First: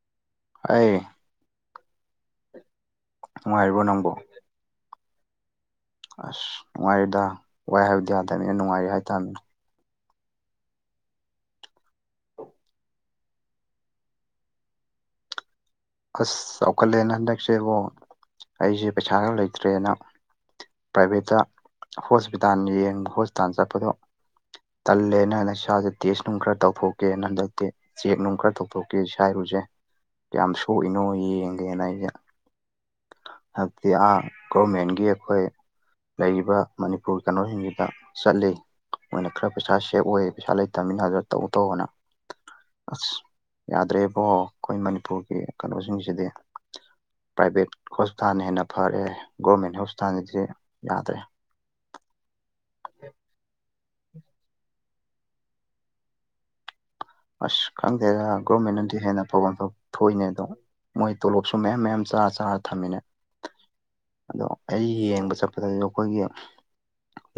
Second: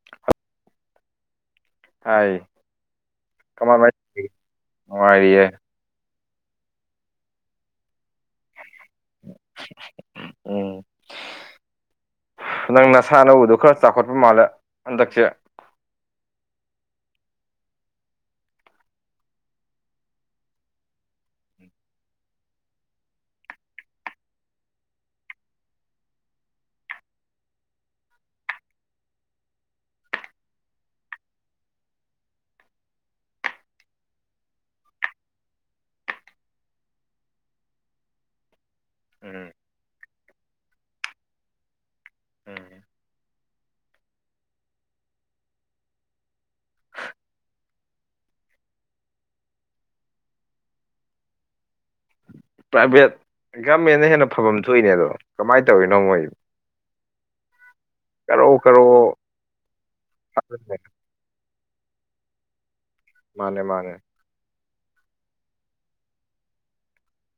[inaudible] ꯍꯦ꯫ ꯍꯥꯏ ꯅꯨꯡꯉꯥꯏꯔꯤꯕꯣ ꯀꯃꯃꯥꯏ ꯅꯪꯕꯣ ꯇꯧꯔꯤꯒꯦ ꯅꯨꯡꯉꯥꯏꯔꯤꯌꯦ ꯑꯁ ꯅꯨꯡꯉꯥꯏꯔꯤꯗ ꯋꯥꯏ ꯍꯥꯏꯕꯗꯤ ꯌꯥ ꯇꯕꯅꯤꯅ ꯅꯨꯡꯉꯥꯏꯔꯤ ꯍꯥꯏꯇꯕꯅꯤꯅꯦ ꯎꯝ꯫ ꯅꯪ ꯅꯁꯥ ꯅꯥꯎꯗꯣ ꯈꯔ ꯆꯥꯎꯈꯠꯄ ꯃꯥꯜꯂꯦ ꯍꯟꯗꯛꯁꯦ ꯑꯁ ꯆꯥꯎꯈꯠꯂꯦꯅ ꯍꯟꯗꯛꯁꯦꯕꯣ ꯑꯩꯁꯦ ꯄꯩꯁꯥ ꯈꯔ ꯂꯩꯇ꯭ꯔꯦꯅ ꯄ꯭ꯔꯥꯏꯚꯦꯠꯇ ꯍꯣꯁꯄꯤꯇꯥꯜ ꯌꯦꯡꯕ ꯍꯣꯁꯄꯤꯇꯥꯜ ꯆꯠꯄꯗꯣ ꯇꯜꯂꯦꯅ ꯍꯟꯗꯛ ꯏꯁꯥꯖꯦ ꯇꯦꯁ ꯅꯨꯡ ꯈꯔ ꯇꯧꯊꯣꯛꯀꯦꯅ ꯍꯟꯗꯛꯇꯤ ꯆꯦꯛ ꯅꯨꯡ ꯈꯔ ꯇꯧꯊꯣꯛꯀꯦ ꯏꯁꯥ ꯏꯔꯨꯖꯦ ꯀꯌꯥꯝ ꯁꯣꯛꯏꯅꯣ ꯌꯦꯡꯒꯦꯅ ꯑꯩꯁꯦ ꯍꯥꯏꯕꯗꯤ ꯑꯥ ꯒꯣꯔꯃꯦꯟꯒꯤ ꯑꯩꯈꯣꯏ ꯂꯩꯔꯤꯕ ꯃꯅꯤꯄꯨꯔ ꯀꯩꯅꯣꯁꯤꯡꯁꯤꯗ ꯆꯠꯂꯤ ꯃꯣꯏꯅ ꯎꯝ ꯈꯔ ꯄꯩꯁꯥ ꯁꯦꯕ ꯑꯣꯏ ꯄꯩꯁꯥ ꯂꯩꯇꯃꯤꯅ ꯑꯗꯨꯗ ꯇꯧ ꯇꯧꯑꯅ ꯑꯁ ꯌꯥꯗ꯭ꯔꯦꯕꯣ ꯑꯈꯣꯏ ꯃꯅꯤꯄꯨꯔꯒꯤ ꯀꯩꯅꯣꯁꯤꯡꯁꯤꯗꯤ ꯄ꯭ꯔꯥꯏꯚꯦꯠ ꯍꯣꯁꯄꯤꯇꯥꯜꯅ ꯍꯦꯟꯅ ꯐꯔꯦ ꯒꯣꯔꯃꯦꯟ ꯍꯣꯁꯄꯤꯇꯥꯜꯁꯤꯗꯤ ꯌꯥꯗ꯭ꯔꯦ ꯄ꯭ꯔꯥꯏꯚꯦꯠ ꯒꯃꯦꯟꯅ ꯍꯦꯟꯅ ꯐꯕꯝ ꯊꯣꯛꯏꯅꯦ ꯑꯗꯣ ꯀꯃꯥꯏꯅ ꯇꯧꯔꯤꯅꯣ ꯃꯣꯏꯖꯤ ꯑꯁ ꯈꯪꯗꯦꯗ ꯒꯣꯔꯃꯦꯟꯅꯗꯤ ꯀꯔꯧ ꯍꯦꯟꯅ ꯐꯕꯝ ꯊꯣꯛ ꯊꯣꯛꯏꯅꯦ ꯑꯗꯣ ꯃꯣꯏ ꯇꯣꯂꯣꯞꯁꯨ ꯃꯌꯥꯝ ꯃꯌꯥꯝ ꯆꯥꯔ ꯆꯥꯔ ꯊꯝꯃꯤꯅꯦ ꯃꯥꯅꯦ ꯃꯥꯅꯦ ꯑꯗꯣ ꯑꯩ ꯌꯦꯡꯕ ꯆꯠꯄꯗꯁꯨ ꯑꯈꯣꯏꯒꯤ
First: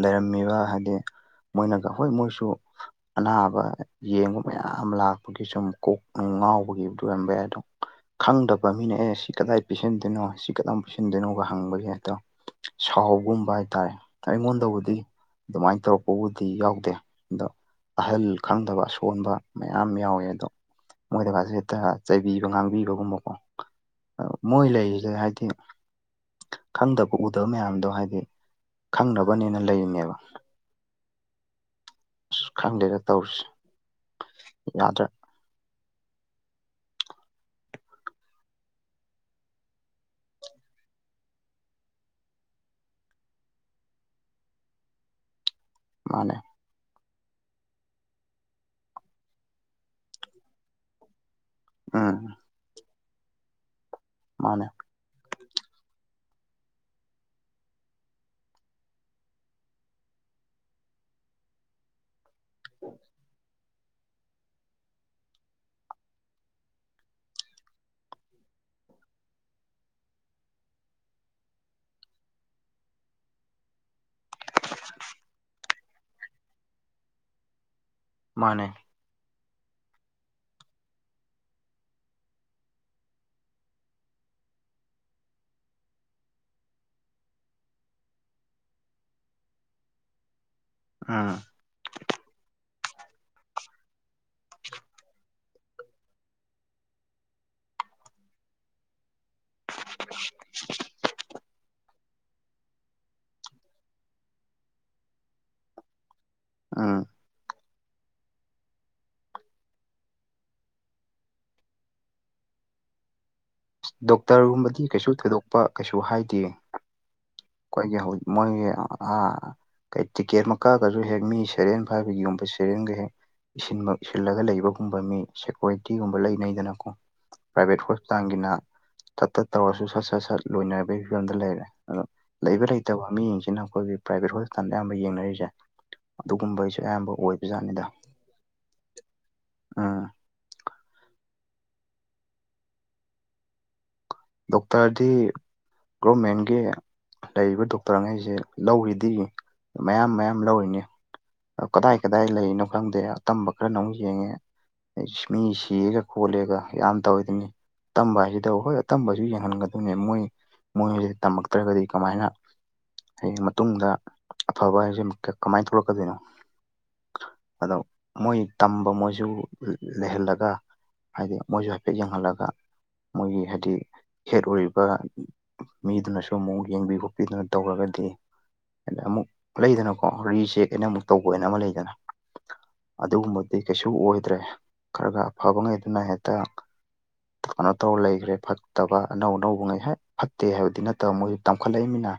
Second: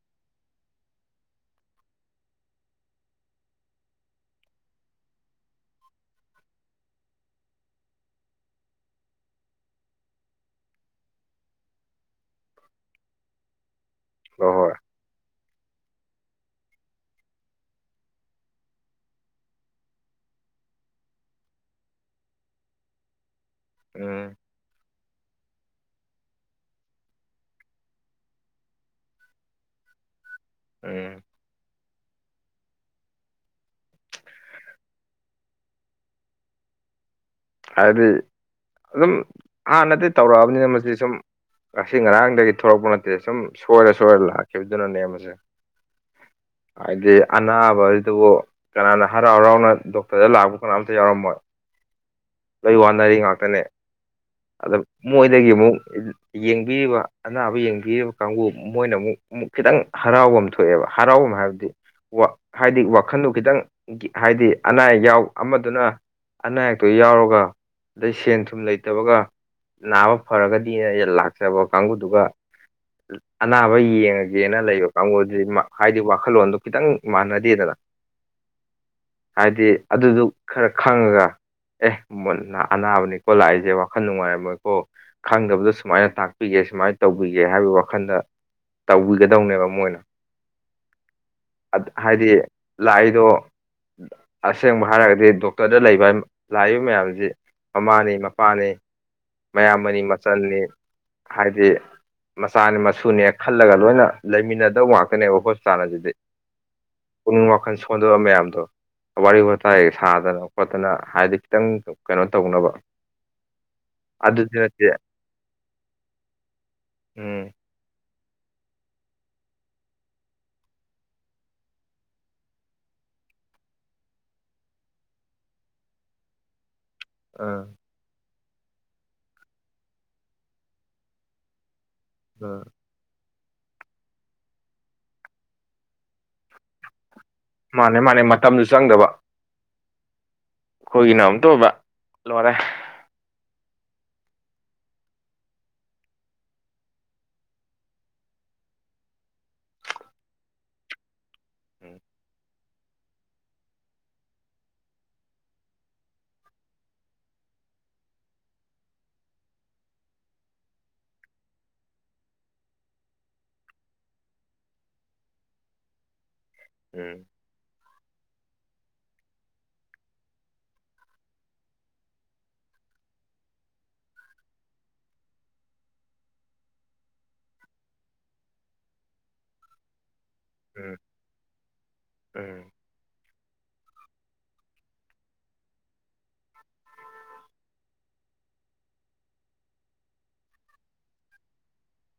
ꯂꯩꯔꯝꯃꯤꯕ ꯍꯥꯏꯗꯤ ꯃꯣꯏꯅꯒ ꯍꯣꯏ ꯃꯣꯏꯁꯨ ꯑꯅꯥꯕ ꯌꯦꯡꯉꯨ ꯃꯌꯥꯝ ꯂꯥꯛꯄꯒꯤ ꯁꯨꯝ ꯀꯣꯛ ꯅꯨꯡ ꯉꯥꯎꯕꯒꯤꯕꯨꯗꯤ ꯑꯣꯏꯔꯝꯕ ꯌꯥꯏ ꯑꯗꯣ ꯈꯪꯗꯕ ꯃꯤꯅ ꯑꯦ ꯁꯤ ꯀꯗꯥꯏ ꯄꯤꯁꯤꯟꯗꯣꯏꯅꯣ ꯁꯤ ꯀꯗꯣꯝ ꯄꯤꯁꯤꯟꯗꯣꯏꯅꯣꯒ ꯍꯪꯕꯖꯦ ꯍꯦꯛꯇ ꯁꯥꯎꯒꯨꯝꯕ ꯍꯥꯏꯇꯥꯔꯦ ꯍꯣꯏ ꯍꯣꯏ ꯑꯩꯉꯣꯟꯗꯕꯨꯗꯤ ꯑꯗꯨꯃꯥꯏꯅ ꯇꯧꯔꯛꯄꯕꯨꯗꯤ ꯌꯥꯎꯗꯦ ꯑꯗꯣ ꯑꯍꯜ ꯈꯪꯗꯕ ꯑꯁꯣꯟꯕ ꯃꯌꯥꯝ ꯌꯥꯎꯋꯦ ꯑꯗꯣ ꯃꯣꯏꯗꯒꯁꯨ ꯍꯦꯛꯇ ꯆꯩꯕꯤꯕ ꯉꯥꯡꯕꯤꯕꯒꯨꯝꯕꯀꯣ ꯎꯝ ꯃꯣꯏ ꯂꯩꯔꯤꯖꯦ ꯍꯥꯏꯗꯤ ꯈꯪꯗꯕ ꯎꯗꯕ ꯃꯌꯥꯝꯗꯣ ꯍꯥꯏꯗꯤ ꯈꯪꯅꯕꯅꯦꯅ ꯂꯩꯔꯤꯅꯦꯕ ꯎꯝ ꯑꯁ ꯈꯪꯗꯦꯅ ꯇꯧꯔꯤꯁꯦ ꯌꯥꯗ꯭ꯔꯦ ꯍꯥꯏꯗꯤ ꯑꯗꯨꯝ ꯍꯥꯟꯅꯗꯤ ꯇꯧꯔꯛꯑꯕꯅꯤ ꯃꯁꯤ ꯁꯨꯝ ꯉꯁꯤ ꯉꯔꯥꯡꯗꯒꯤ ꯊꯣꯔꯛꯄ ꯅꯠꯇꯦ ꯁꯨꯝ ꯁꯣꯏꯔ ꯁꯣꯏꯔ ꯂꯥꯛꯈꯤꯕꯗꯨꯅꯅꯦ ꯃꯁꯦ ꯃꯥꯟꯅꯦ ꯍꯥꯏꯗꯤ ꯑꯅꯥꯕꯖꯤꯗꯕꯨ ꯀꯅꯥꯅ ꯍꯔꯥꯎ ꯍꯔꯥꯎꯅ ꯗꯣꯛꯇ꯭ꯔꯗ ꯂꯥꯛꯄ ꯀꯅꯥꯝꯇ ꯌꯥꯎꯔꯝꯃꯣꯏ ꯑꯥ ꯂꯣꯏ ꯋꯥꯅꯔꯤ ꯉꯥꯛꯇꯅꯦ ꯃꯥꯅꯦ ꯑꯗ ꯃꯣꯏꯗꯒꯤ ꯑꯃꯨꯛ ꯌꯦꯡꯕꯤꯔꯤꯕ ꯑꯅꯥꯕ ꯌꯦꯡꯕꯤꯔꯤꯕ ꯀꯥꯡꯕꯨ ꯃꯣꯏꯅ ꯑꯃꯨꯛ ꯑꯃꯨꯛ ꯈꯤꯇꯪ ꯍꯔꯥꯎꯕꯝ ꯊꯣꯛꯑꯦꯕ ꯍꯔꯥꯎꯕꯝ ꯍꯥꯏꯕꯗꯤ ꯋꯥꯛ ꯍꯥꯏꯗꯤ ꯋꯥꯈꯟꯗꯨ ꯈꯤꯇꯪ ꯍꯥꯏꯗꯤ ꯑꯅꯥ ꯑꯌꯦꯛ ꯌꯥꯎ ꯑꯃꯗꯨꯅ ꯑꯅꯥ ꯑꯌꯦꯛ ꯇꯨ ꯌꯥꯎꯔꯒ ꯑꯗꯩ ꯁꯦꯟ ꯊꯨꯝ ꯂꯩꯇꯕꯒ ꯅꯥꯕ ꯐꯔꯒꯗꯤꯅ ꯑꯩꯖꯦ ꯂꯥꯛꯆꯕ ꯀꯥꯡꯕꯨꯗꯨꯒ ꯑꯅꯥꯕ ꯌꯦꯡꯉꯒꯦꯅ ꯂꯩꯕ ꯀꯥꯡꯒꯨꯗꯤ ꯃꯛ ꯍꯥꯏꯗꯤ ꯋꯥꯈꯜꯂꯣꯟꯗꯣ ꯈꯤꯇꯪ ꯃꯥꯟꯅꯗꯦꯗꯅ ꯃꯥꯟꯅꯦ ꯍꯥꯏꯗꯤ ꯑꯗꯨꯗꯨ ꯈꯔ ꯈꯪꯉꯒ ꯑꯦ ꯃꯨꯟꯅ ꯑꯅꯥꯕꯅꯤꯀꯣ ꯂꯥꯛꯏꯖꯦ ꯋꯥꯈꯟ ꯅꯨꯡꯉꯥꯏꯔꯝꯃꯣꯏꯀꯣ ꯈꯪꯗꯕꯗꯣ ꯁꯨꯃꯥꯏꯅ ꯇꯥꯛꯄꯤꯒꯦ ꯁꯨꯃꯥꯏꯅ ꯇꯧꯕꯤꯒꯦ ꯍꯥꯏꯕꯒꯤ ꯋꯥꯈꯟꯗ ꯇꯧꯕꯤꯒꯗꯧꯅꯦꯕ ꯃꯣꯏꯅ ꯑꯥ ꯑꯠ ꯍꯥꯏꯗꯤ ꯂꯥꯛꯏꯗꯣ ꯑꯁꯦꯡꯕ ꯍꯥꯏꯔꯒꯗꯤ ꯗꯣꯛꯇ꯭ꯔꯗ ꯂꯩꯕ ꯂꯥꯛꯏꯕ ꯃꯌꯥꯝꯖꯤ ꯃꯃꯥꯅꯤ ꯃꯄꯥꯅꯤ ꯃꯌꯥꯝꯕꯅꯤ ꯃꯆꯟꯅꯤ ꯍꯥꯏꯗꯤ ꯃꯆꯥꯅꯦ ꯃꯁꯨꯅꯦ ꯈꯜꯂꯒ ꯂꯣꯏꯅ ꯂꯩꯃꯤꯟꯅꯗꯧꯕ ꯉꯥꯛꯇꯅꯦꯕ ꯍꯣꯁꯄꯤꯇꯥꯜ ꯑꯁꯤꯗꯤ ꯑꯥ ꯄꯨꯛꯅꯤꯡ ꯋꯥꯈꯟ ꯁꯣꯟꯗꯕ ꯃꯌꯥꯝꯗꯣ ꯋꯥꯔꯤ ꯋꯥꯇꯥꯏ ꯁꯥꯗꯅ ꯈꯣꯠꯇꯅ ꯍꯥꯏꯗꯤ ꯈꯤꯇꯪ ꯀꯩꯅꯣ ꯇꯧꯅꯕ ꯑꯗꯨꯗꯤ ꯅꯠꯇꯦ ꯗꯣꯛꯇ꯭ꯔꯒꯨꯝꯕꯗꯤ ꯀꯩꯁꯨ ꯊꯣꯏꯗꯣꯛꯄ ꯀꯩꯁꯨ ꯍꯥꯏꯗꯦ ꯎꯝ ꯈꯣꯏꯒꯤ ꯍꯧ ꯃꯣꯏꯒꯤ ꯑꯥ ꯀꯩ ꯇꯤꯛꯀꯦꯠꯃꯛ ꯀꯛꯑꯒꯖꯨ ꯍꯦꯛ ꯃꯤ ꯁꯦꯔꯦꯟ ꯐꯥꯏꯚ ꯌꯨꯝꯕ ꯁꯦꯔꯦꯟꯒ ꯍꯦꯛ ꯁꯤꯟꯕꯝ ꯁꯤꯜꯂꯒ ꯂꯩꯕꯒꯨꯝꯕ ꯃꯤ ꯁꯦꯀꯣꯔꯤꯇꯤꯒꯨꯝꯕ ꯂꯩꯅꯩꯗꯅꯀꯣ ꯑꯥ ꯄ꯭ꯔꯥꯏꯚꯦꯠ ꯍꯣꯁꯄꯤꯇꯥꯟꯒꯤꯅ ꯇꯠ ꯇꯠ ꯇꯧꯔꯁꯨ ꯁꯠ ꯁꯠ ꯁꯠ ꯂꯣꯏꯅꯕꯩ ꯐꯤꯕꯝꯗ ꯂꯩꯔꯦ ꯑꯥ ꯂꯩꯕꯔꯩ ꯇꯕ ꯃꯤꯖꯤꯡꯖꯤꯅ ꯑꯈꯣꯏꯒꯤ ꯄ꯭ꯔꯥꯏꯕꯦꯠ ꯍꯣꯁꯄꯤꯇꯥꯟꯗ ꯑꯌꯥꯝꯕ ꯌꯦꯡꯅꯔꯤꯖꯦ ꯑꯗꯨꯒꯨꯝꯕꯩꯁꯨ ꯑꯌꯥꯝꯕ ꯑꯣꯏ ꯃꯥꯜꯂꯦ ꯃꯥꯜꯂꯦ ꯃꯇꯝꯖꯨ ꯆꯪꯗꯕ ꯑ ꯑꯈꯣꯏꯒꯤꯅ ꯑꯃꯨꯛꯇꯣꯏꯕ ꯂꯣꯏꯔꯦ ꯗꯣꯛꯇ꯭ꯔꯗꯤ ꯒꯣꯔꯃꯦꯟꯒꯤ ꯂꯩꯔꯤꯕ ꯗꯣꯛꯇ꯭ꯔꯉꯩꯖꯦ ꯂꯧꯔꯤꯗꯤ ꯃꯌꯥꯝ ꯃꯌꯥꯝ ꯂꯧꯔꯤꯅꯤ ꯑ ꯀꯗꯥꯏ ꯎꯝ ꯀꯗꯥꯏ ꯂꯩꯔꯤꯅꯣ ꯈꯪꯗꯦ ꯑꯇꯝꯕ ꯈꯔꯅ ꯑꯃꯨꯛ ꯌꯦꯡꯉꯦ ꯃꯤ ꯁꯤꯔꯦꯒ ꯈꯣꯠꯂꯦꯒ ꯌꯥꯝ ꯇꯧꯋꯤꯗꯨꯅꯤ ꯑꯇꯝꯕ ꯍꯥꯏꯖꯤꯗꯕꯨ ꯍꯣꯏ ꯑꯇꯝꯕꯖꯨ ꯌꯦꯡꯍꯟꯒꯗꯣꯏꯅꯦ ꯃꯣꯏ ꯃꯣꯏꯑꯖꯦ ꯇꯝꯃꯛꯇ꯭ꯔꯒꯗꯤ ꯀꯃꯥꯏꯅ ꯍꯌꯦꯡ ꯃꯇꯨꯡꯗ ꯑꯐꯕ ꯍꯥꯏꯖꯦꯃꯨꯛ ꯀꯃꯥꯏ ꯊꯣꯛꯂꯛꯀꯗꯣꯏꯅꯣ ꯎꯝ ꯑꯗꯧ ꯃꯣꯏ ꯇꯝꯕ ꯃꯣꯏꯁꯨ ꯂꯩꯍꯜꯂꯒ ꯍꯥꯏꯗꯤ ꯃꯣꯏꯁꯨ ꯍꯥꯏꯐꯦꯠ ꯌꯦꯡꯍꯜꯂꯒ ꯃꯣꯏꯒꯤ ꯍꯥꯏꯗꯤ ꯍꯦꯠ ꯑꯣꯏꯔꯤꯕ ꯃꯤꯗꯨꯅꯁꯨ ꯑꯃꯨꯛ ꯌꯦꯡꯕꯤ ꯈꯣꯠꯄꯤꯗꯨꯅ ꯇꯧꯔꯒꯗꯤ ꯑꯦꯗꯤ ꯑꯃꯨꯛ ꯂꯩꯗꯅꯀꯣ ꯔꯤꯆꯦꯛ ꯑꯅ‌ ꯎꯝ ꯑꯃꯨꯛ ꯇꯧꯕ ꯑꯅꯤ ꯑꯃ ꯂꯩꯗꯅ ꯎꯝ ꯑꯗꯨꯒꯨꯝꯕ ꯗꯤ ꯀꯩꯁꯨ ꯑꯣꯏꯗ꯭ꯔꯦ ꯈꯔ ꯈꯔ ꯑꯐꯕꯉꯩꯗꯨꯅ ꯍꯦꯛꯇ ꯀꯩꯅꯣ ꯇꯧ ꯂꯩꯒ꯭ꯔꯦ ꯐꯠ ꯇꯕ ꯑꯅꯧ ꯑꯅꯧꯕꯉꯩ ꯍꯦꯛ ꯐꯠꯇꯦ ꯍꯥꯏꯕꯗꯤ ꯅꯠꯇꯕ ꯃꯣꯏꯖꯨ ꯇꯝꯈꯠꯂꯛꯏꯝꯅꯤꯅ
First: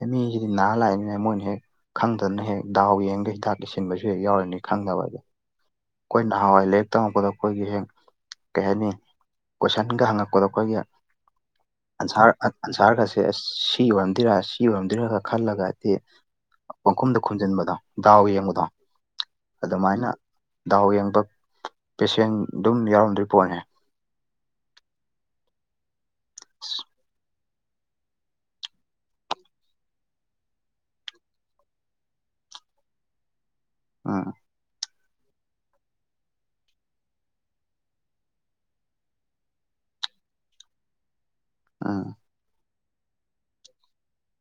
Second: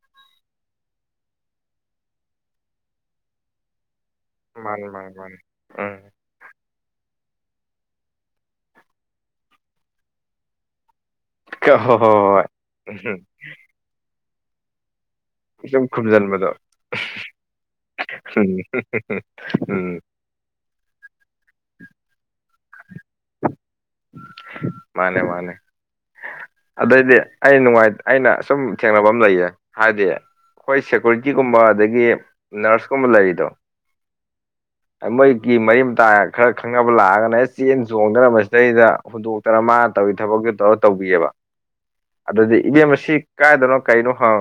ꯑꯦ ꯃꯤꯖꯤꯗꯤ ꯅꯥꯔ ꯂꯥꯛꯏꯅꯤꯅ ꯃꯣꯏꯅ ꯍꯦꯛ ꯈꯪꯗꯗꯅ ꯍꯦꯛ ꯗꯥꯎ ꯌꯦꯡꯒꯩ ꯍꯤꯗꯥꯛ ꯂꯩꯁꯤꯟꯕꯁꯨ ꯍꯦꯛ ꯌꯥꯎꯔꯔꯤ ꯃꯥꯅꯤ ꯃꯥꯅꯤ ꯃꯥꯅꯤ ꯎꯝ ꯑꯩꯈꯣꯏꯅ ꯉꯍꯥꯟꯋꯥꯏ ꯂꯥꯏꯔꯤꯛ ꯇꯝꯃꯛꯄꯗ ꯑꯩꯈꯣꯏꯒꯤ ꯍꯦꯛ ꯀꯩ ꯍꯥꯏꯅꯤ ꯀꯣꯏꯁꯟꯒ ꯍꯪꯉꯛꯄꯗꯣ ꯑꯩꯈꯣꯏꯒꯤ ꯍꯣꯏ ꯍꯣꯏ ꯑꯟꯁꯔ ꯍꯣꯏ ꯎꯝ ꯑꯟꯁꯔꯒꯁꯦ ꯁꯤ ꯑꯣꯏꯔꯝꯗꯣꯏꯔ ꯁꯤ ꯑꯣꯏꯔꯝꯗꯣꯏꯔꯒ ꯈꯜꯂꯒ ꯁꯨꯝ ꯑꯩꯗꯤ ꯈꯨꯝꯖꯤꯟꯕꯗꯣ ꯄꯡꯈꯨꯝꯗ ꯈꯨꯝꯟꯖꯤꯟꯕꯗꯣ ꯗꯥꯎ ꯎꯝ ꯌꯦꯡꯕꯗꯣ ꯎꯝ ꯑꯗꯨꯃꯥꯏꯅ ꯗꯥꯎ ꯌꯦꯡꯕ ꯄꯦꯁꯦꯟ ꯑꯗꯨꯝ ꯌꯥꯎꯔꯝꯗꯣꯔꯤ ꯄꯣꯠꯅꯦ ꯃꯥꯅꯦ ꯃꯥꯅꯦ ꯑꯗꯩꯗꯤ ꯑꯩ ꯅꯨꯡꯉꯥꯏ ꯑꯩꯅ ꯁꯨꯝ ꯊꯦꯡꯅꯕ ꯑꯃ ꯂꯩꯌꯦ ꯍꯥꯏꯗꯤ ꯑꯩꯈꯣꯏ ꯁꯦꯀꯨꯔꯤꯇꯤꯒꯨꯝꯕ ꯑꯗꯒꯤ ꯅꯔꯁꯀꯨꯝꯕ ꯂꯩꯔꯤꯗꯣ ꯑꯥ ꯃꯣꯏꯒꯤ ꯃꯔꯤ ꯃꯇꯥ ꯈꯔ ꯈꯪꯅꯕ ꯂꯥꯛꯑꯒꯅꯦ ꯑꯦꯁ ꯆꯦꯟ ꯆꯣꯡꯗꯅ ꯃꯁꯤꯗꯩꯗ ꯍꯨꯟꯗꯣꯛꯇꯅ ꯃꯥ ꯇꯧꯒꯤ ꯊꯕꯛꯇꯨ ꯇꯧꯔ ꯇꯧꯕꯤꯑꯕ ꯑꯥ [unintelligible] ꯑꯗꯨꯗꯤ ꯏꯕꯦꯝ ꯑꯁꯤ ꯀꯥꯏꯗꯅꯣ ꯀꯩꯅꯣ ꯍꯪ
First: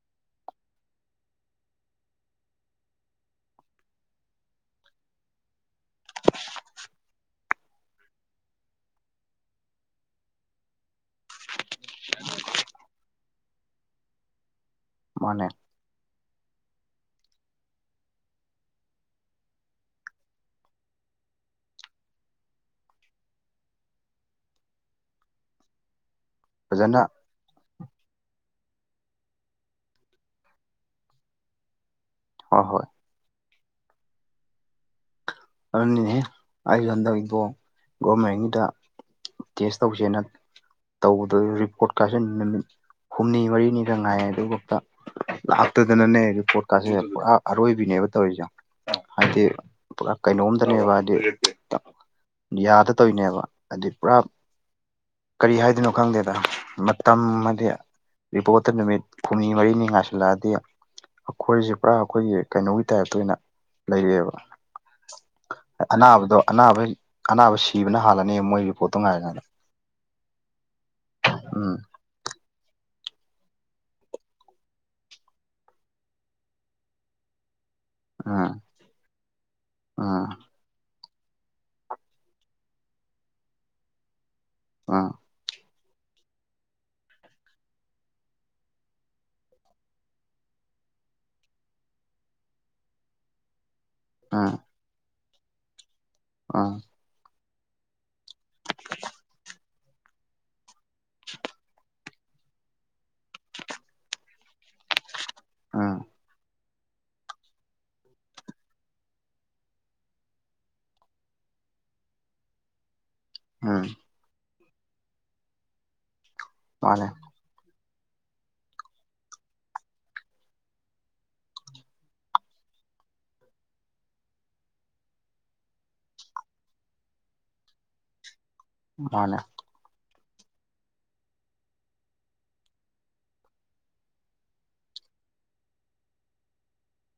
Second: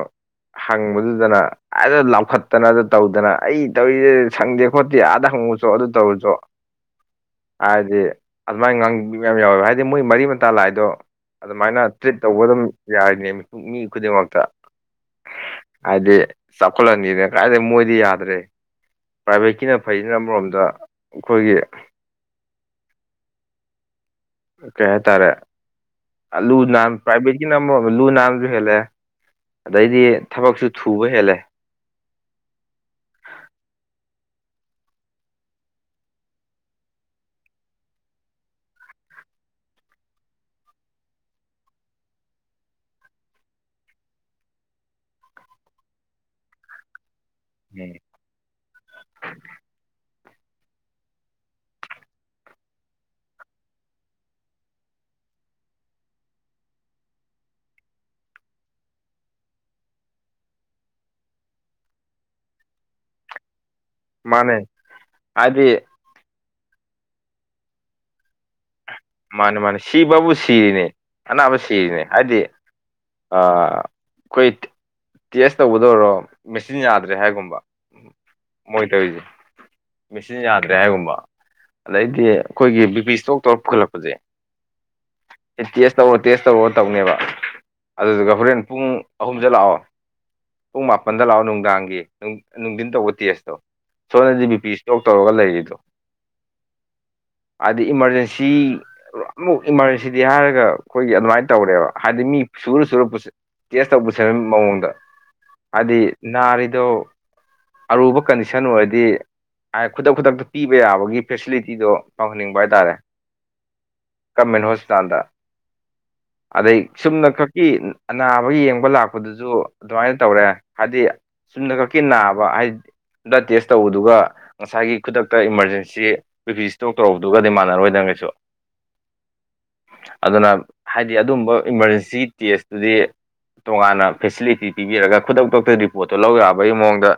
ꯍꯪꯕꯗꯨꯗꯅ ꯑꯗ ꯂꯥꯎꯈꯠꯇꯅꯗ ꯇꯧꯗꯅ ꯑꯩ ꯇꯧꯔꯤꯁꯦ ꯁꯪꯗꯦ ꯈꯣꯠꯇꯦ ꯑꯥꯗ ꯍꯪꯉꯨ ꯑꯗꯨ ꯇꯧꯔꯁꯨ ꯍꯥꯏꯗꯤ ꯑꯗꯨꯃꯥꯏꯅ ꯉꯥꯡꯕ ꯃꯌꯥꯝ ꯌꯥꯎꯋꯦꯕ ꯍꯥꯏꯗꯤ ꯃꯣꯏ ꯃꯔꯤ ꯃꯇꯥ ꯂꯥꯛꯏꯗꯣ ꯑꯗꯨꯃꯥꯏꯅ ꯇ꯭ꯔꯤꯠ ꯇꯧꯕ ꯑꯗꯨꯝ ꯌꯥꯏꯅꯦ ꯃꯤꯄ ꯃꯤ ꯈꯨꯗꯤꯡꯃꯛꯇ ꯃꯅꯦ ꯍꯥꯏꯗꯤ ꯆꯥꯎꯈꯠꯂꯟꯅꯤꯗꯅ ꯀꯥꯏꯗꯒꯤ ꯃꯣꯏꯗꯤ ꯌꯥꯗ꯭ꯔꯦ ꯄ꯭ꯔꯥꯏꯚꯦꯠꯀꯤꯅ ꯐꯅ ꯑꯃꯔꯣꯝꯗ ꯑꯩꯈꯣꯏꯒꯤ ꯀꯩ ꯍꯥꯏꯇꯥꯔꯦ ꯑꯂꯨ ꯅꯥꯥꯟ ꯐꯖꯅ ꯄꯥꯏꯕꯦꯠ ꯑꯃ ꯂꯨ ꯅꯥꯟꯕꯁꯨ ꯍꯦꯜꯂꯦ ꯑꯗꯩꯗꯤ ꯊꯕꯛꯁꯨ ꯊꯨꯕ ꯍꯦꯜꯂꯦ ꯍꯣꯏ ꯍꯣꯏ ꯑꯗꯨꯅꯦ ꯑꯩ ꯍꯟꯗꯛ ꯏꯕꯨ ꯒꯣꯔꯃꯦꯟꯒꯤꯗ ꯇꯦꯁ ꯇꯧꯁꯦꯅ ꯇꯧꯕꯗ ꯔꯤꯄꯣꯔꯠ ꯀꯥꯁꯦ ꯅꯨꯃꯤꯠ ꯍꯨꯝꯅꯤ ꯃꯔꯤꯅꯤꯗ ꯉꯥꯏ ꯑꯗꯨꯐꯥꯎꯗ ꯂꯥꯛꯇꯗꯅꯅꯦ ꯔꯤꯄꯣꯔꯠ ꯀꯥꯔꯠꯁꯦ ꯄꯨꯔꯥ ꯑꯔꯣꯏꯕꯤꯅꯦꯕ ꯇꯧꯔꯤꯁꯦ ꯍꯥꯏꯗꯤ ꯄꯨꯔꯥ ꯀꯩꯅꯣꯝꯇꯅꯦꯕ ꯍꯥꯏꯗꯤ ꯌꯥꯗ ꯇꯧꯔꯤꯅꯦꯕ ꯍꯥꯏꯗꯤ ꯄꯨꯔꯥ ꯀꯔꯤ ꯍꯥꯏꯗꯣꯏꯅꯣ ꯈꯪꯗꯦꯗ ꯃꯇꯝ ꯑꯃꯗꯤ ꯔꯤꯄꯣꯠꯇ ꯅꯨꯃꯤꯠ ꯍꯨꯝꯅꯤ ꯃꯔꯤꯅꯤ ꯉꯥꯏꯁꯤꯜꯂꯛꯑꯗꯤ ꯑꯩꯈꯣꯏꯁꯦ ꯄꯨꯔꯥ ꯑꯩꯈꯣꯏꯒꯤ ꯀꯩꯅꯣꯒꯤ ꯇꯥꯏꯞꯇ ꯑꯣꯏꯅ ꯂꯩꯔꯛꯑꯦꯕ ꯃꯥꯅꯦ ꯍꯥꯏꯗꯤ ꯑꯅꯥꯕꯗꯣ ꯑꯅꯥꯕ ꯑꯅꯥꯕ ꯁꯤꯕꯅ ꯍꯥꯜꯂꯅꯤ ꯃꯣꯏꯒꯤ ꯃꯥꯅꯦ ꯃꯥꯅꯤ ꯁꯤꯕꯕꯨ ꯁꯤꯔꯤꯅꯦ ꯑꯅꯥꯕ ꯎꯝ ꯁꯤꯔꯤꯅꯦ ꯍꯥꯏꯗꯤ ꯑ ꯀꯣꯏ ꯇꯦꯁ ꯇꯧꯕꯗ ꯑꯣꯏꯔꯣ ꯃꯦꯆꯤꯟ ꯌꯥꯗ꯭ꯔꯦ ꯍꯥꯏꯒꯨꯝꯕ ꯎ ꯎꯝ ꯃꯣꯏ ꯇꯧꯔꯤꯁꯦ ꯎꯝ ꯃꯦꯆꯤꯟ ꯌꯥꯗ꯭ꯔꯦ ꯍꯥꯏꯒꯨꯝꯕ ꯑꯗꯩꯗꯤ ꯑꯩꯈꯣꯏꯒꯤ ꯕꯤ ꯄꯤ ꯏꯁꯇꯣꯛ ꯇꯧꯔ ꯄꯨꯈꯠꯂꯛꯄꯁꯦ ꯑꯪ ꯑꯦ ꯇꯦꯁ ꯇꯧꯔꯣ ꯇꯦꯁ ꯇꯧꯔꯣ ꯇꯧꯅꯦꯕ ꯑꯗꯨꯗꯨꯒ ꯍꯣꯔꯦꯟ ꯄꯨꯡ ꯑꯍꯨꯝꯗ ꯂꯥꯛꯑꯣ ꯄꯨꯡ ꯃꯥꯄꯟꯗ ꯂꯥꯛꯑꯣ ꯅꯨꯡꯗꯥꯡꯒꯤ ꯅꯨꯡꯊꯤꯟ ꯇꯧꯕ ꯇꯦꯁꯇꯣ ꯁꯣꯅꯗꯤ ꯕꯤ ꯄꯤ ꯏꯁꯇꯣꯛ ꯇꯧꯔꯒ ꯂꯩꯔꯤꯗꯣ ꯑꯥ ꯍꯥꯏꯗꯤ ꯏꯃꯥꯔꯖꯦꯟꯁꯤ ꯑꯃꯨꯛ ꯏꯃꯥꯔꯖꯦꯟꯁꯤꯗꯤ ꯍꯥꯏꯔꯒ ꯑꯩꯈꯣꯏꯒꯤ ꯑꯗꯨꯃꯥꯏꯅ ꯇꯧꯔꯦꯕ ꯍꯥꯏꯗꯤ ꯃꯤ ꯁꯨꯔ ꯁꯨꯔꯛꯄꯁꯦ ꯇꯦꯁ ꯇꯧꯕꯁ ꯃꯑꯣꯡꯗ ꯍꯥꯏꯕꯗꯤ ꯎꯝ ꯅꯥꯔꯤꯗꯣ ꯑꯔꯨꯕ ꯀꯟꯗꯤꯁꯟ ꯑꯣꯏꯔꯗꯤ ꯈꯨꯗꯛ ꯈꯨꯗꯛꯇ ꯄꯤꯕ ꯌꯥꯕꯒꯤ ꯐꯦꯁꯤꯂꯤꯇꯤꯗꯣ ꯇꯪꯍꯟꯅꯤꯡꯕ ꯍꯥꯏꯇꯥꯔꯦ ꯎꯝ ꯒꯃꯦꯟ ꯍꯣꯁꯄꯤꯇꯥꯜꯗ ꯑꯗꯩ ꯃꯥꯅꯦ ꯆꯨꯝꯅ ꯈꯛꯀꯤ ꯑꯅꯥꯕ ꯌꯦꯡꯕ ꯂꯥꯛꯄꯗꯨꯁꯨ ꯑꯗꯨꯃꯥꯏꯅ ꯇꯧꯔꯦ ꯍꯥꯏꯗꯤ ꯆꯨꯝꯅ ꯈꯛꯀꯤ ꯅꯥꯕ ꯍꯥꯏꯗꯤ ꯗ ꯇꯦꯁ ꯇꯧꯕꯗꯨꯒ ꯉꯁꯥꯏꯒꯤ ꯈꯨꯗꯛꯇ ꯏꯃꯥꯔꯖꯦꯟꯁꯤ ꯄ ꯏꯁꯇꯣꯛ ꯇꯧꯔꯗꯨꯒꯗꯤ ꯃꯥꯟꯅꯔꯣꯏꯗꯅ ꯀꯩꯁꯨ ꯑꯅꯦ ꯑꯗꯨꯅ ꯍꯥꯏꯗꯤ ꯑꯗꯨꯝꯕ ꯏꯃꯥꯔꯖꯦꯟꯁꯤ ꯇꯦꯁꯇꯨꯗꯤ ꯇꯣꯉꯥꯟꯅ ꯐꯦꯁꯤꯂꯤꯇꯤ ꯄꯤꯕꯤꯔꯒ ꯈꯨꯗꯛꯇꯛꯇ ꯔꯤꯄꯣꯔꯠꯇꯣ ꯂꯧ ꯌꯥꯕꯒꯤ ꯃꯑꯣꯡꯗ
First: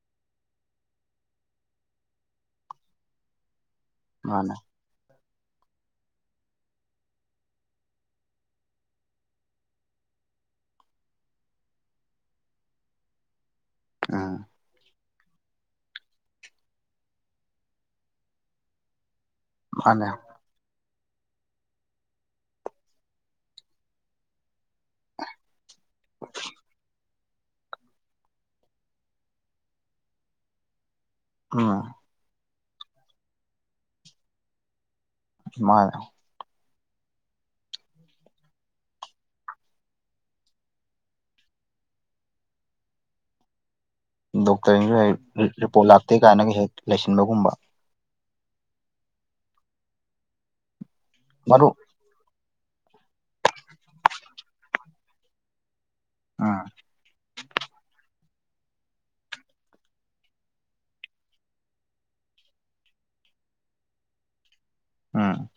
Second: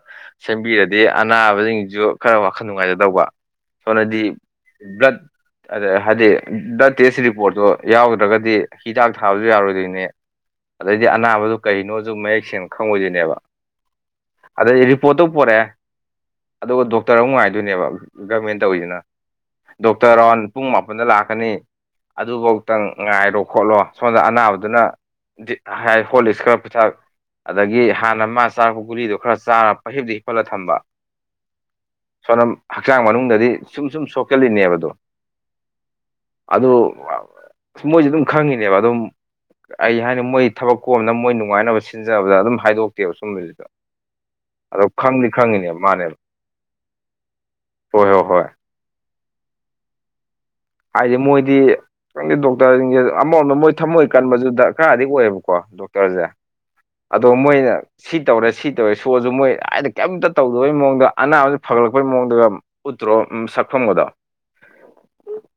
ꯁꯦꯝꯕꯤꯔꯗꯤ ꯑꯅꯥꯕꯁꯤꯡꯁꯨ ꯈꯔ ꯋꯥꯈꯜ ꯅꯨꯡꯉꯥꯏꯖꯗꯧꯕ ꯁꯣꯅꯗꯤ ꯃꯥꯅꯦ ꯕ꯭ꯂꯠ ꯑ ꯍꯥꯏꯗꯤ ꯕ꯭ꯂꯗ ꯇꯦꯁ ꯔꯤꯄꯣꯔꯠꯇꯨ ꯌꯥꯎꯗ꯭ꯔꯒꯗꯤ ꯍꯤꯗꯥꯛ ꯊꯥꯕꯁꯨ ꯌꯥꯔꯣꯏꯗꯣꯏꯅꯦ ꯑꯗꯩꯗꯤ ꯑꯅꯥꯕꯗꯨ ꯀꯩꯅꯣꯁꯨ ꯃꯌꯦꯛ ꯁꯦꯡꯅ ꯈꯪꯉꯣꯏꯗꯣꯏꯅꯦꯕ ꯑꯥ ꯑꯗꯩ ꯔꯤꯄꯣꯔꯠꯇꯧ ꯄꯣꯔꯛꯑꯦ ꯑꯗꯨꯒ ꯗꯣꯛꯇꯔ ꯑꯃ ꯉꯥꯏꯗꯣꯏꯅꯦꯕ ꯒꯃꯦꯟ ꯇꯧꯔꯤꯁꯤꯅ ꯃꯥꯅꯦ ꯗꯣꯛꯇꯔ ꯑꯥꯎꯟ ꯄꯨꯡ ꯃꯥꯄ ꯁꯗ ꯂꯥꯛꯀꯅꯤ ꯑꯗꯨꯐꯧꯇꯪ ꯉꯥꯏꯔꯣ ꯈꯣꯠꯂꯣ ꯁꯣꯝꯗ ꯑꯅꯥꯕꯗ ꯑꯗꯨꯅ ꯍꯣꯂꯤꯁ ꯈꯔ ꯄꯩꯊꯥ ꯑꯗꯒꯤ ꯍꯥꯟꯅ ꯃꯥ ꯆꯥꯔꯛꯄ ꯒꯨꯂꯤꯗꯣ ꯈꯔ ꯆꯥꯔꯄ ꯍꯤꯞꯇ ꯍꯤꯞꯠꯂꯒ ꯊꯝꯕ ꯑ [unintelligible] [inaudible] ꯁꯣꯅꯝ ꯍꯛꯆꯥꯡ ꯃꯅꯨꯡꯗꯗꯤ ꯁꯨꯝ ꯁꯨꯝ ꯁꯣꯛꯀꯜꯂꯤꯅꯦꯕꯗꯣ ꯃ [unintelligible] [inaudible] ꯑꯗꯨ ꯃꯣꯏꯁꯦ ꯑꯗꯨꯝ ꯈꯪꯉꯤꯅꯦꯕ ꯑꯗꯨꯝ ꯑꯩ ꯍꯥꯏꯅꯤ ꯃꯣꯏ ꯊꯕꯛ ꯀꯣꯝꯅ ꯃꯣꯏ ꯅꯨꯡꯉꯥꯏꯅꯕ ꯁꯤꯟꯖꯕꯗ ꯑꯗꯨꯝ ꯍꯥꯏꯗꯣꯛꯇꯦꯕ ꯁꯨꯝꯕꯁꯤꯗ ꯑꯗꯣ ꯗꯣꯛꯇꯔꯁꯤꯡꯁꯨ ꯍ ꯈꯪꯗꯤ ꯈꯪꯉꯤꯅꯦꯕ ꯔꯤꯄꯣꯔꯠ ꯃꯥꯅꯦꯕ ꯂꯥꯛꯇꯦ ꯀꯥꯏꯅꯒ ꯍꯦꯛ ꯂꯩꯁꯤꯟꯕꯒꯨꯝꯕ ꯍꯣꯏ ꯍꯣꯏ ꯍꯣꯏ [unintelligible] [inaudible] ꯍꯥꯏꯗꯤ ꯃꯣꯏꯗꯤ ꯃꯔꯨꯞ ꯈꯪꯗꯦ ꯗꯣꯛꯇꯔꯁꯤꯡꯁꯦ ꯑꯃꯔꯝꯗ ꯃꯣꯏ ꯊꯝꯃꯣꯏ ꯀꯟꯕꯁꯨꯗ ꯈꯔꯗꯤ ꯑꯣꯏꯌꯦꯕꯀꯣ ꯗꯣꯛꯇꯔꯁꯦ ꯑꯥ ꯑꯗꯣ ꯃꯣꯏꯅ ꯁꯤ ꯇꯧꯔꯦ ꯁꯤ ꯇꯧꯔꯦ ꯁꯣꯔꯁꯨ ꯃꯣꯏ ꯍꯥꯏꯗ ꯀꯩꯝꯇ ꯇꯧꯗꯕꯩ ꯃꯑꯣꯡꯗ ꯑꯅꯥꯕꯕꯁꯤ ꯐꯒꯠꯂꯛꯄꯒꯤ ꯃꯑꯣꯡꯗ ꯄꯨꯠꯇ꯭ꯔꯣ ꯁꯈꯝꯕꯗꯣ ꯎꯝ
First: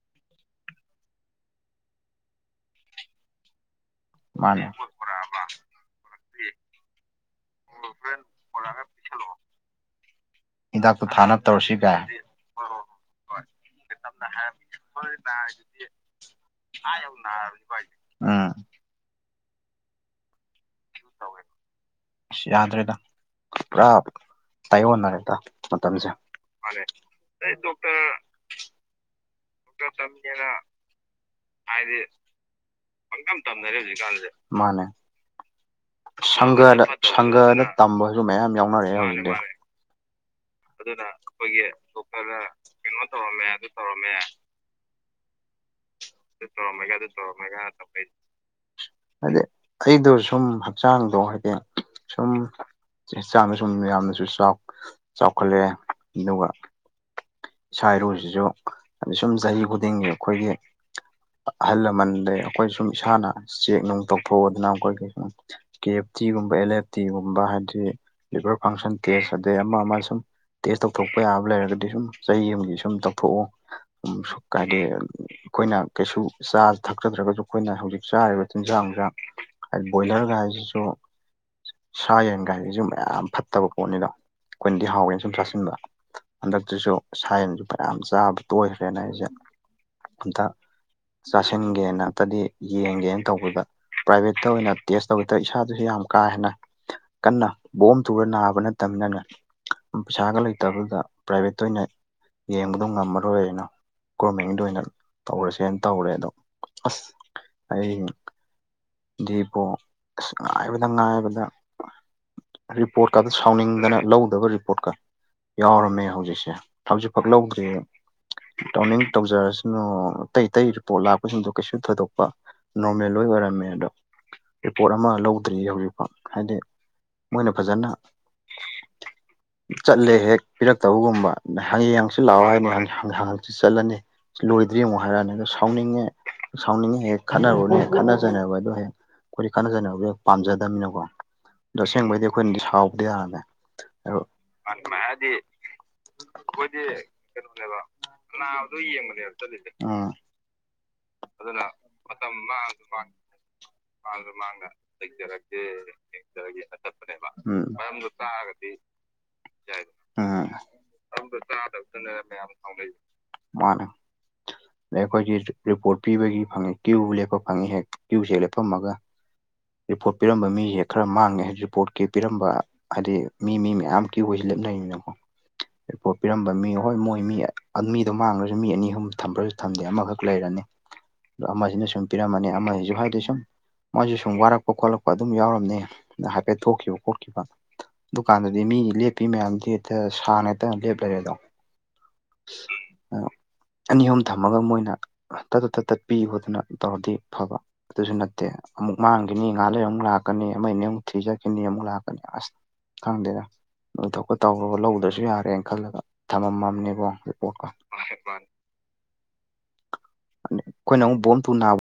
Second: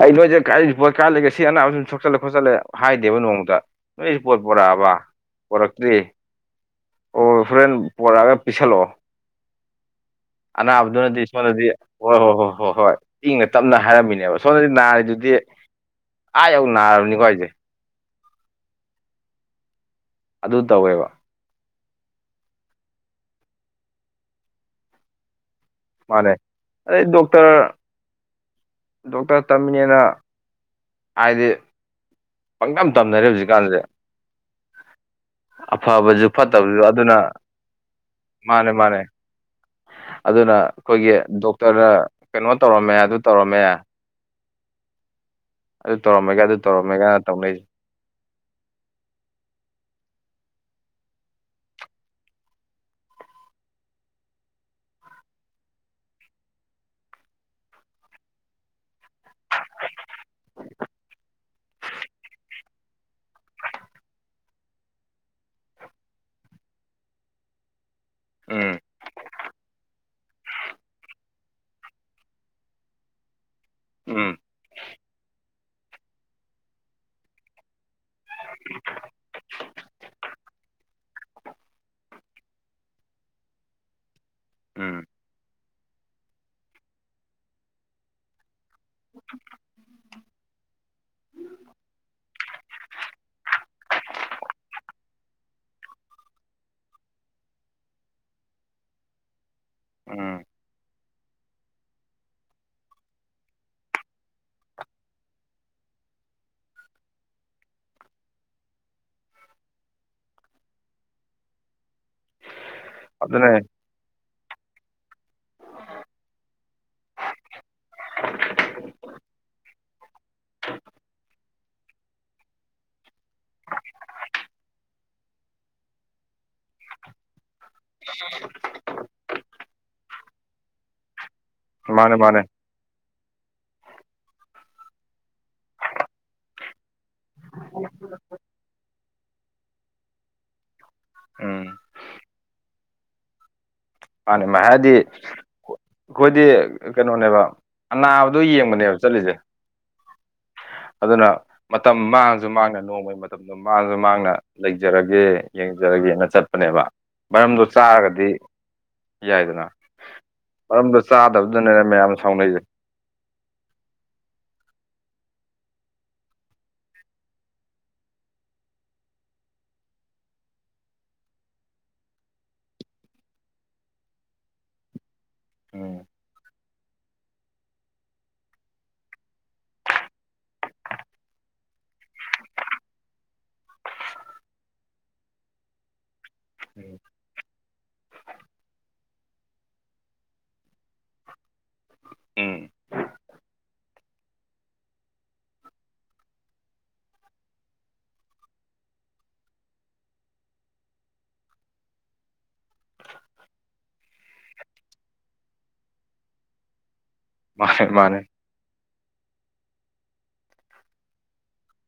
ꯑꯩ ꯅꯣꯏꯁꯦ ꯀ ꯄꯣꯠ ꯀꯥꯂꯒ ꯁꯤ ꯑꯅꯥꯕ ꯁꯨꯝ ꯁꯣꯛꯆꯜꯂꯦ ꯈꯣꯠꯆꯜꯂꯦ ꯍꯥꯏꯗꯦꯕ ꯅꯣꯡꯃꯗ ꯅꯣꯏ ꯄꯣꯠ ꯃꯥꯅꯦ ꯄꯣꯔꯛꯑꯕ ꯄꯣꯔꯛꯇ꯭ꯔꯤ ꯑꯣ ꯍꯣꯔꯦꯟ ꯄꯣꯔꯛꯑꯒ ꯄꯤꯁꯜꯂꯛꯑꯣ ꯍꯤꯗꯥꯛꯇꯣ ꯑꯅꯥꯕꯗꯨꯅꯗꯤ ꯊꯥꯅꯕ ꯏꯁꯣꯝꯗꯗꯤ ꯇꯧꯔꯁꯤ ꯀꯥꯏ ꯍꯣꯏ ꯍꯣꯏ ꯍꯣꯏ ꯍꯣꯏ ꯍꯣꯏ ꯏꯪꯅ ꯇꯞꯅ ꯍꯥꯏꯔꯝꯃꯤꯅꯦꯕ ꯍꯥꯏꯔꯝꯃꯤ ꯁꯣꯝꯗꯗꯤ ꯍꯣꯏ ꯅꯥꯔꯤꯗꯨꯗꯤ ꯅꯥꯔꯤꯗꯨꯗꯤ ꯑꯥ ꯌꯧ ꯅꯥꯔꯕꯅꯤꯀꯣ ꯑꯩꯁꯦ ꯑꯥ [unintelligible] [inaudible] ꯑꯗꯨ ꯇꯧꯋꯦꯕ ꯑꯁ ꯌꯥꯗ꯭ꯔꯦꯗ ꯄꯨꯔꯥ ꯇꯥꯏꯌꯣꯟꯅꯔꯦꯗ ꯃꯁ ꯃꯥꯅꯦ ꯑꯗꯩ ꯃꯥ ꯗꯣꯛꯇꯔ ꯗꯣꯛꯇꯔ ꯗꯣꯛꯇꯔ ꯇꯝꯃꯤꯅꯦꯅ ꯍꯥꯏꯗꯤ ꯍꯥꯏꯗꯤ ꯄꯪꯗꯝ ꯄꯪꯀꯝ ꯇꯝꯅꯔꯦ ꯍꯧꯖꯤꯛꯀꯥꯟꯁꯦ ꯃꯥꯅꯦ ꯑꯐꯕꯁꯨ ꯐꯠꯇꯕꯁꯨ ꯁꯪꯒꯗ ꯑꯗꯨꯅ ꯁꯪꯒꯗ ꯇꯝꯕꯁꯨ ꯃꯌꯥꯝ ꯃꯥꯅꯦ ꯌꯥꯎꯅꯔꯛꯑꯦ ꯃꯥꯅꯦ ꯍꯧꯖꯤꯛꯇꯤ ꯑꯗꯨꯅ ꯑꯩꯈꯣꯏꯒꯤ ꯗꯣꯛꯇꯔꯅ ꯀꯩꯅꯣ ꯇꯧꯔꯝꯃꯦ ꯑꯗꯨ ꯇꯧꯔꯝꯃꯦ ꯑꯗꯨ ꯇꯧꯔꯝꯃꯦꯒ ꯑꯗꯨ ꯇꯧꯔꯝꯃꯦꯒ ꯑꯗꯨ ꯇꯧꯔꯝꯃꯦꯒꯅ ꯇꯧꯔꯝꯃꯦꯒ ꯇꯧꯅꯩꯁꯦ ꯇꯧꯗꯣꯢꯅꯦ ꯍꯥꯏꯗꯤ ꯑꯩꯗꯣ ꯁꯨꯝ ꯍꯛꯆꯥꯡꯗꯣ ꯍꯥꯏꯗꯤ ꯁꯨꯝ ꯆ ꯆꯥꯡꯗ ꯁꯨꯝ ꯌꯥꯝꯌꯥꯝꯅꯁꯨ ꯆꯥꯎꯈꯠꯂꯛꯑꯦ ꯑꯗꯨꯒ ꯏꯁꯥ ꯏꯔꯨꯁꯤꯁꯨ ꯑ ꯁꯨꯝ ꯆꯍꯤ ꯈꯨꯗꯤꯡꯒꯤ ꯑꯩꯈꯣꯏꯒꯤ ꯑꯍꯜ ꯂꯃꯟꯗꯩ ꯑꯩꯈꯣꯏ ꯁꯨꯝ ꯏꯁꯥꯅ ꯆꯦꯛ ꯅꯨꯡ ꯇꯧꯊꯣꯛꯑꯗꯅ ꯑꯩꯈꯣꯏ ꯀꯩ ꯁꯨꯝ ꯀꯦ ꯑꯦꯐ ꯇꯤꯒꯨꯝꯕ ꯑꯦꯜ ꯑꯦꯐ ꯇꯤꯒꯨꯝꯕ ꯍꯥꯏꯗꯤ ꯂꯤꯚꯔ ꯎꯝ ꯐꯪꯁꯟ ꯇꯦꯁ ꯑꯗꯩ ꯑꯃ ꯑꯃ ꯁꯨꯝ ꯇꯦꯁ ꯇꯧꯊꯣꯛꯄ ꯌꯥꯕ ꯂꯩꯔꯒꯗꯤ ꯁꯨꯝ ꯆꯍꯤ ꯑꯃꯒꯤ ꯁꯨꯝ ꯇꯧꯊꯣꯛꯎ ꯁꯨꯝ ꯎꯝ ꯁꯨꯛ ꯀꯗꯗꯤ ꯑꯩꯈꯣꯏꯅ ꯀꯩꯁꯨ ꯆꯥ ꯊꯛꯆꯗ꯭ꯔꯒꯁꯨ ꯑꯩꯈꯣꯏꯅ ꯍꯧꯖꯤꯛ ꯆꯥꯔꯤꯕ ꯇꯤꯟꯖꯥꯡꯗ ꯕꯣꯏꯂꯔꯒ ꯍꯥꯏꯁꯤꯁꯨ ꯁꯥ ꯌꯦꯟꯒꯥꯏꯁꯤꯁꯨ ꯃꯌꯥꯝ ꯐꯠꯇꯕ ꯄꯣꯠꯅꯤꯗꯣ ꯑꯩꯈꯣꯏꯅꯗꯤ ꯎꯝ ꯍꯥꯎꯒꯦꯅ ꯁꯨꯝ ꯁꯥꯁꯤꯡꯟꯗ ꯍꯟꯗꯛꯇꯨꯁꯨ ꯁꯥꯏꯟꯁꯨ ꯐꯌꯥꯝ ꯆꯥꯕ ꯇꯣꯏꯈ꯭ꯔꯦꯅ ꯑꯩꯁꯦ ꯑꯝꯇ ꯆꯥꯁꯤꯟꯒꯦꯅꯝꯇꯗꯤ ꯌꯦꯡꯒꯦꯅ ꯇꯧꯕꯤꯕ ꯄ꯭ꯔꯥꯏꯚꯦꯠꯇ ꯑꯣꯏꯅ ꯇꯦꯁ ꯇꯧꯕꯗ ꯏꯁꯥꯗꯨꯁꯨ ꯌꯥꯝ ꯀꯥ ꯍꯦꯟꯅ ꯀꯟꯅ ꯕꯣꯝ ꯊꯨꯔ ꯅꯥꯕ ꯅꯠꯇꯃꯤꯅ ꯄꯩꯁꯥꯒ ꯎꯝ ꯂꯩꯇꯕꯗꯨꯗ ꯄ꯭ꯔꯥꯏꯚꯦꯠꯇ ꯑꯣꯏꯅ ꯌꯦꯡꯕꯗꯣ ꯉꯝꯃꯔꯣꯏ ꯑꯩꯅ ꯒꯣꯔꯃꯦꯟꯗ ꯑꯣꯏꯅ ꯇꯧꯔꯁꯦꯅ ꯇꯧꯔꯦ ꯑꯗꯣ ꯑꯁ ꯑꯩ ꯗꯤꯕꯣ ꯑꯁ ꯉꯥꯏꯕꯗ ꯉꯥꯏꯕꯗ ꯔꯤꯄꯣꯔꯠꯀ ꯑꯗꯨ ꯑꯗꯨꯅꯦ ꯁꯥꯎꯅꯤꯡꯗꯅ ꯂꯧꯗꯕ ꯔꯤꯄꯣꯔꯠꯀ ꯌꯥꯎꯔꯝꯃꯦ ꯍꯧꯖꯤꯛꯁꯦ ꯍꯧꯖꯤꯛꯐꯛ ꯂꯧꯗ꯭ꯔꯦ ꯇꯧꯅꯤꯡ ꯇꯧꯖꯔꯁꯅꯨ ꯑꯇꯩ ꯑꯇꯩ ꯔꯤꯄꯣꯠ ꯂꯥꯛꯄꯁꯤꯡꯗꯣ ꯀꯩꯁꯨ ꯊꯣꯏꯗꯣꯛꯄ ꯅꯣꯔꯃꯦꯜ ꯂ ꯑꯣꯏꯔꯝꯃꯦ ꯑꯗꯣ ꯔꯤꯄꯣꯔꯠ ꯑꯃ ꯂꯧꯗ꯭ꯔꯤ ꯍꯧꯖꯤꯛꯐꯥꯎ ꯍꯥꯏꯗꯤ ꯃꯣꯏꯅ ꯐꯖꯅ ꯆꯠꯂꯦ ꯍꯦꯛ ꯄꯤꯔꯛꯇꯕꯒꯨꯝꯕ ꯃꯥꯅꯦ ꯍꯪꯌꯦꯡꯪꯁꯨ ꯃꯥꯅꯦ ꯂꯥꯛꯑꯣ ꯍꯥꯏ ꯆꯠꯂꯅꯤ ꯂꯣꯏꯗ꯭ꯔꯤꯃꯨꯛ ꯍꯥꯏꯔꯛꯑꯅꯤ ꯑꯗꯣ ꯁꯥꯎꯅꯤꯡꯉꯦ ꯁꯥꯎꯅꯤꯡꯉꯦ ꯍꯦꯛ ꯈꯠꯅꯔꯨꯔꯅꯦ ꯍꯦꯛ ꯈꯠꯅꯖꯅꯕ ꯑꯗꯣ ꯍꯦꯛ ꯑꯩꯈꯣꯏꯗꯤ ꯀꯥꯟꯅꯖꯅꯕꯗꯤ ꯍꯦꯛ ꯄꯥꯝꯖꯗꯃꯤꯅꯀꯣ ꯎꯝ ꯑꯗꯣ ꯑꯁꯦꯡꯕꯩꯗꯤ ꯑꯩꯈꯣꯏꯅꯗꯤ ꯁꯥꯎꯗꯤ ꯃꯥꯅꯦ ꯍꯥꯏꯗꯤ ꯌꯥꯔꯝꯃꯦ ꯗꯤ ꯑꯩꯈꯣꯏꯗꯤ ꯑꯩꯈꯣꯏꯗꯤ ꯀꯩꯅꯣꯅꯦꯕ ꯑꯅꯥꯕꯗꯣ ꯀꯅꯥꯕꯗꯣ ꯌꯦꯡꯕꯅꯦꯕ ꯌꯦꯡꯕꯅꯦ ꯑ ꯆꯠꯂꯤꯁꯦ ꯆꯂꯤꯁꯦ ꯑꯗꯨꯅ ꯃꯇꯝ ꯃꯥꯡꯁꯨ ꯃꯥꯡꯅ ꯃꯥꯡꯉ ꯅꯣꯡꯃꯩ ꯃꯇꯝꯗꯣ ꯃꯥꯡꯁꯨ ꯃꯥꯡꯅ ꯂꯩꯖꯔꯒꯦ ꯌꯦꯡꯖꯔꯒꯦꯅ ꯌꯦꯡꯖꯔꯒꯦꯅ ꯆꯠꯄꯅꯦꯕ ꯃꯔꯝꯗꯣ ꯎꯝ ꯆꯥꯔꯒꯗꯤ ꯇꯥꯔꯒꯗꯤ ꯌꯥꯏꯗꯅ ꯃꯔꯝꯗꯨ ꯃꯔꯝꯗꯣ ꯆꯥꯗꯕꯗꯨꯅꯦꯅ ꯃꯌꯥꯝ ꯇꯥꯗꯕꯗꯨꯅ ꯁꯥꯎꯅꯩꯁꯦ ꯁꯥꯎꯅꯩ ꯃꯥꯅꯦ ꯑꯗꯩ ꯑꯩꯈꯣꯏꯒꯤ ꯔꯤꯄꯣꯔꯠ ꯄꯤꯕꯒꯤ ꯐꯪꯉꯤ ꯀ꯭ꯌꯨ ꯂꯦꯞꯄ ꯐꯪꯉꯤ ꯍꯦꯛ ꯀ꯭ꯌꯨꯁ ꯍꯦꯛ ꯂꯦꯞꯄꯝꯃꯒ ꯔꯤꯄꯣꯔꯠ ꯄꯤꯔꯝꯕ ꯃꯤꯁꯦ ꯈꯔ ꯃꯥꯡꯉꯦ ꯍꯥꯏ ꯔꯤꯄꯣꯔꯠꯀꯤ ꯄꯤꯔꯝꯕ ꯍꯥꯏꯗꯤ ꯃꯤ ꯃꯤ ꯃꯌꯥꯝ ꯀ ꯑꯣꯏꯁꯤ ꯂꯦꯞꯅꯔꯤꯅꯉꯣ ꯎꯝ ꯔꯤꯄꯣꯔꯠ ꯄꯤꯔꯝꯕ ꯃꯤ ꯍꯣꯏ ꯃꯣꯏ ꯃꯤ ꯃꯤꯗꯣ ꯃꯥꯡꯈ꯭ꯔꯁꯨ ꯃꯤ ꯑꯅꯤ ꯑꯍꯨꯝ ꯊꯝꯕ꯭ꯔꯁꯨ ꯊꯝꯗꯦ ꯑꯃꯈꯛ ꯂꯩꯔꯅꯤ ꯑꯗꯣ ꯑꯃꯁꯤꯅ ꯁꯨꯝ ꯄꯤꯔꯝꯃꯅꯤ ꯑꯃꯁꯤꯁꯨ ꯍꯥꯏꯗꯣꯏ ꯁꯨꯝ ꯃꯥꯁꯨ ꯁꯨꯝ ꯋꯥꯔꯛꯄ ꯈꯣꯠꯂꯛꯄ ꯑꯗꯨꯝ ꯌꯥꯎꯔꯝꯅꯦ ꯍꯥꯏꯐꯦꯠ ꯊꯣꯛꯈꯤꯕ ꯈꯣꯠꯈꯤꯕ ꯗꯨꯀꯥꯟꯗꯗꯤ ꯃꯤ ꯂꯦꯞꯄꯤ ꯃꯌꯥꯝꯗꯤ ꯍꯦꯛꯇ ꯁꯥꯥꯡꯅ ꯍꯦꯛꯇ ꯂꯦꯞꯂꯔꯦꯗꯣ ꯎꯝ ꯑꯅꯤ ꯑꯍꯨꯝ ꯊꯝꯃꯒ ꯃꯣꯏꯅ ꯇꯠ ꯇꯠ ꯇꯠ ꯇꯠꯄꯤꯌꯨ ꯈꯣ ꯑꯗꯨꯅ ꯇꯧꯔꯗꯤ ꯐꯕ ꯑꯗꯨꯁꯨ ꯅꯠꯇꯦ ꯑꯃꯨꯛ ꯃꯥꯡꯈꯤꯅꯤ ꯉꯍꯥꯟ ꯂꯩ ꯑꯃꯨꯛ ꯂꯥꯛꯀꯅꯤ ꯑꯃꯅꯤ ꯑꯃꯨꯛ ꯊꯤꯖꯈꯤꯅꯤ ꯑꯃꯨꯛ ꯂꯥꯛꯀꯅꯤ ꯑꯁ ꯈꯪꯗꯦꯗ ꯑꯗꯨꯊꯄ ꯇꯧꯔꯒ ꯂꯧꯗ꯭ꯔꯁꯨ ꯌꯥꯔꯦꯅ ꯈꯜꯂꯒ ꯊꯝꯃꯝꯃꯝꯅꯦꯕꯣ ꯃꯥꯅꯦ ꯃꯥꯅꯦ ꯑꯩꯈꯣꯏꯅ ꯑꯃꯨꯛ ꯕꯣꯟ ꯄꯨ ꯅꯥꯕ